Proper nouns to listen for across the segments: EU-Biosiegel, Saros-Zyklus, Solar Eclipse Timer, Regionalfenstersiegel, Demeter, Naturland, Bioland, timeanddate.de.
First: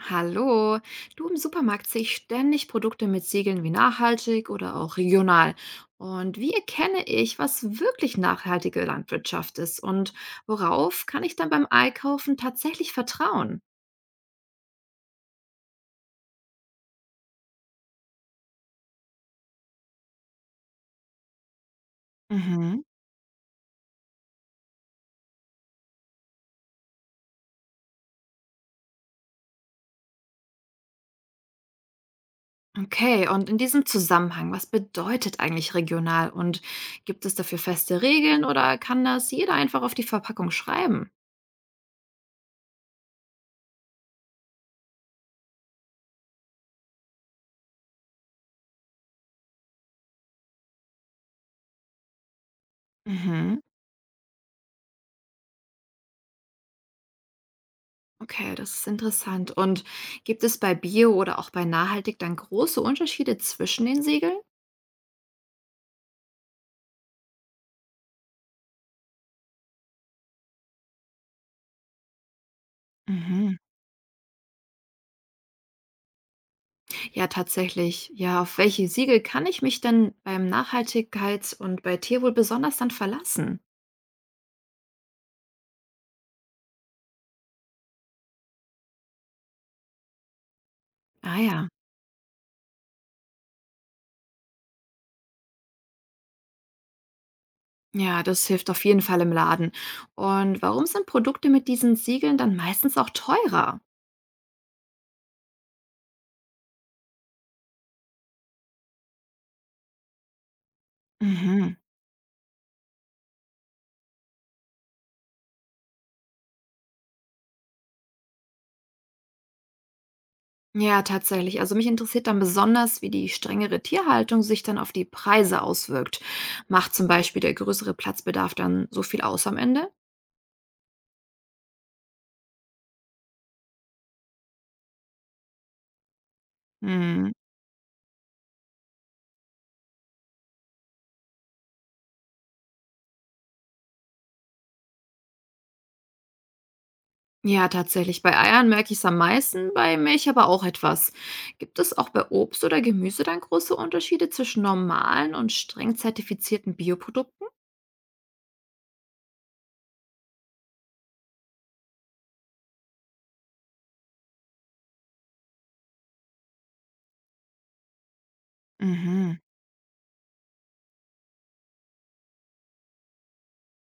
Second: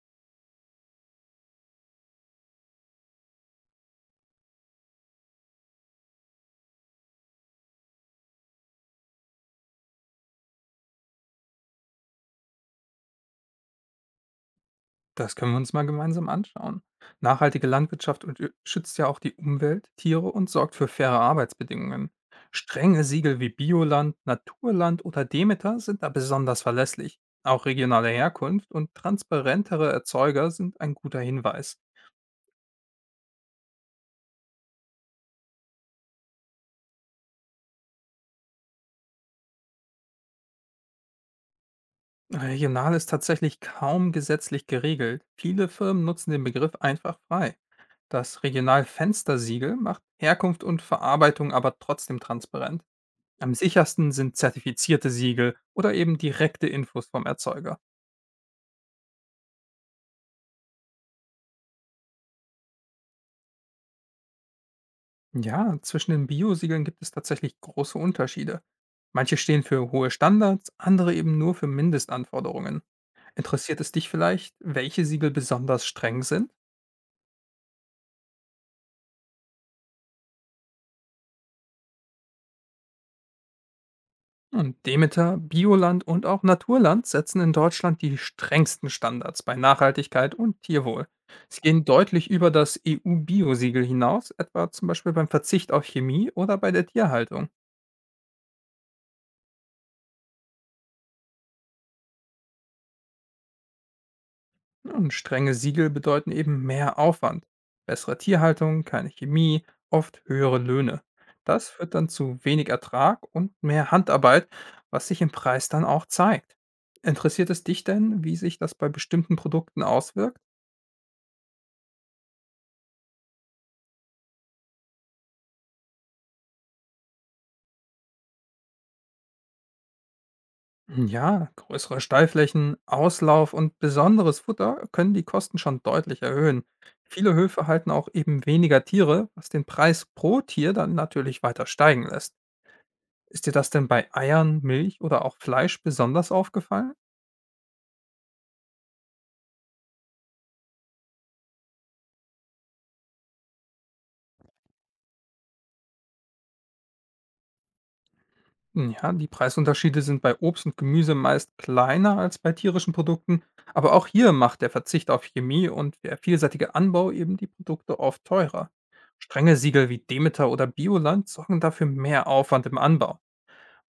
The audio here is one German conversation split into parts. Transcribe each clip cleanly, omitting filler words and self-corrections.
Hallo, du im Supermarkt sehe ich ständig Produkte mit Siegeln wie nachhaltig oder auch regional. Und wie erkenne ich, was wirklich nachhaltige Landwirtschaft ist und worauf kann ich dann beim Einkaufen tatsächlich vertrauen? Das können wir uns mal gemeinsam anschauen. Nachhaltige Landwirtschaft schützt ja auch die Umwelt, Tiere und sorgt für faire Arbeitsbedingungen. Mhm. Strenge Siegel wie Bioland, Naturland oder Demeter sind da besonders verlässlich. Auch regionale Herkunft und transparentere Erzeuger sind ein guter Hinweis. Okay, und in diesem Zusammenhang, was bedeutet eigentlich regional und gibt es dafür feste Regeln oder kann das jeder einfach auf die Verpackung schreiben? Regional ist tatsächlich kaum gesetzlich geregelt. Viele Firmen nutzen den Begriff einfach frei. Das Regionalfenstersiegel macht Herkunft und Verarbeitung aber trotzdem transparent. Am Mhm. sichersten sind zertifizierte Siegel oder eben direkte Infos vom Erzeuger. Okay, das ist interessant. Und gibt es bei Bio oder auch bei Nachhaltig dann große Unterschiede zwischen den Siegeln? Ja, zwischen den Bio-Siegeln gibt es tatsächlich große Unterschiede. Manche stehen für hohe Standards, andere eben nur für Mindestanforderungen. Mhm. Interessiert es dich vielleicht, welche Siegel besonders streng sind? Ja, tatsächlich. Ja, auf welche Siegel kann ich mich denn beim Nachhaltigkeits- und bei Tierwohl besonders dann verlassen? Und Demeter, Bioland und auch Naturland setzen in Deutschland die strengsten Standards bei Nachhaltigkeit und Tierwohl. Ah Sie ja. gehen deutlich über das EU-Biosiegel hinaus, etwa zum Beispiel beim Verzicht auf Chemie oder bei der Tierhaltung. Ja, das hilft auf jeden Fall im Laden. Und warum sind Produkte mit diesen Siegeln dann meistens auch teurer? Und strenge Siegel bedeuten eben mehr Aufwand, bessere Tierhaltung, keine Chemie, oft höhere Löhne. Das Mhm. führt dann zu wenig Ertrag und mehr Handarbeit, was sich im Preis dann auch zeigt. Interessiert es dich denn, wie sich das bei bestimmten Produkten auswirkt? Ja, tatsächlich. Also mich interessiert dann besonders, wie die strengere Tierhaltung sich dann auf die Preise auswirkt. Macht zum Beispiel der größere Platzbedarf dann so viel aus am Ende? Ja, größere Stallflächen, Auslauf und besonderes Futter können die Kosten schon deutlich erhöhen. Hm. Viele Höfe halten auch eben weniger Tiere, was den Preis pro Tier dann natürlich weiter steigen lässt. Ist dir das denn bei Eiern, Milch oder auch Fleisch besonders aufgefallen? Ja, tatsächlich. Bei Eiern merke ich es am meisten, bei Milch aber auch etwas. Gibt es auch bei Obst oder Gemüse dann große Unterschiede zwischen normalen und streng zertifizierten Bioprodukten? Ja, die Preisunterschiede sind bei Obst und Gemüse meist kleiner als bei tierischen Produkten, aber auch hier macht der Verzicht auf Chemie und der vielseitige Anbau eben die Produkte oft teurer. Mhm. Strenge Siegel wie Demeter oder Bioland sorgen dafür mehr Aufwand im Anbau.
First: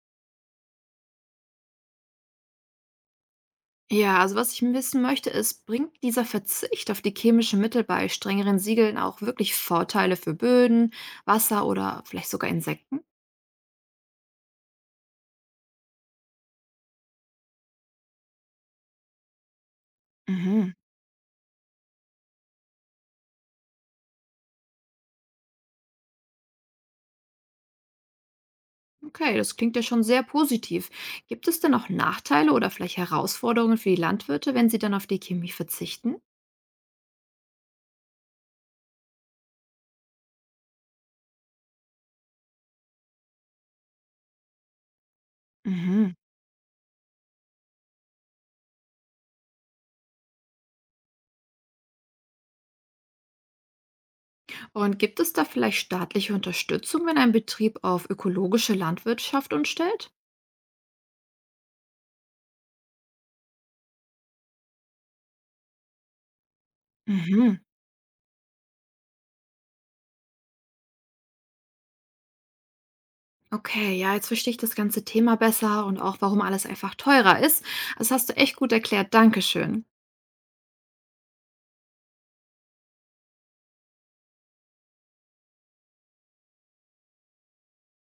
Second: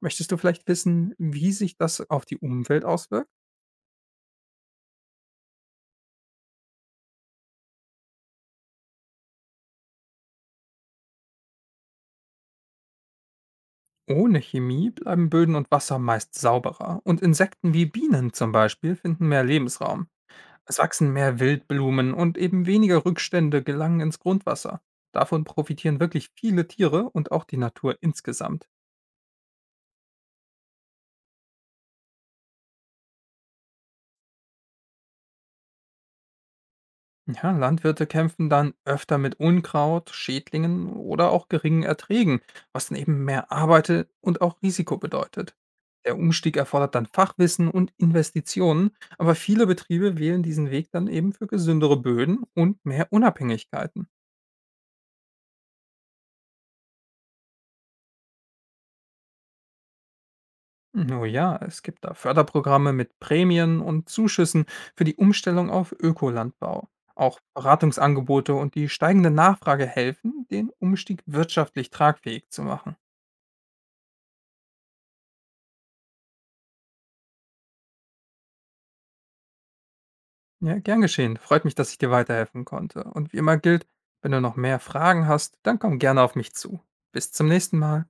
Möchtest du vielleicht wissen, wie sich das auf die Umwelt auswirkt? Ja, also was ich wissen möchte, ist, bringt dieser Verzicht auf die chemischen Mittel bei strengeren Siegeln auch wirklich Vorteile für Böden, Wasser oder vielleicht sogar Insekten? Ohne Chemie bleiben Böden und Wasser meist sauberer und Insekten wie Bienen zum Beispiel finden mehr Lebensraum. Mhm. Es wachsen mehr Wildblumen und eben weniger Rückstände gelangen ins Grundwasser. Davon profitieren wirklich viele Tiere und auch die Natur insgesamt. Okay, das klingt ja schon sehr positiv. Gibt es denn auch Nachteile oder vielleicht Herausforderungen für die Landwirte, wenn sie dann auf die Chemie verzichten? Ja, Landwirte kämpfen dann öfter mit Unkraut, Schädlingen oder auch geringen Erträgen, was dann eben mehr Arbeit und auch Risiko bedeutet. Mhm. Der Umstieg erfordert dann Fachwissen und Investitionen, aber viele Betriebe wählen diesen Weg dann eben für gesündere Böden und mehr Unabhängigkeiten. Und gibt es da vielleicht staatliche Unterstützung, wenn ein Betrieb auf ökologische Landwirtschaft umstellt? Oh ja, es gibt da Förderprogramme mit Prämien und Zuschüssen für die Umstellung auf Ökolandbau. Auch Mhm. Beratungsangebote und die steigende Nachfrage helfen, den Umstieg wirtschaftlich tragfähig zu machen. Okay, ja, jetzt verstehe ich das ganze Thema besser und auch, warum alles einfach teurer ist. Das hast du echt gut erklärt. Dankeschön. Ja, gern geschehen. Freut mich, dass ich dir weiterhelfen konnte. Und wie immer gilt, wenn du noch mehr Fragen hast, dann komm gerne auf mich zu. Bis zum nächsten Mal.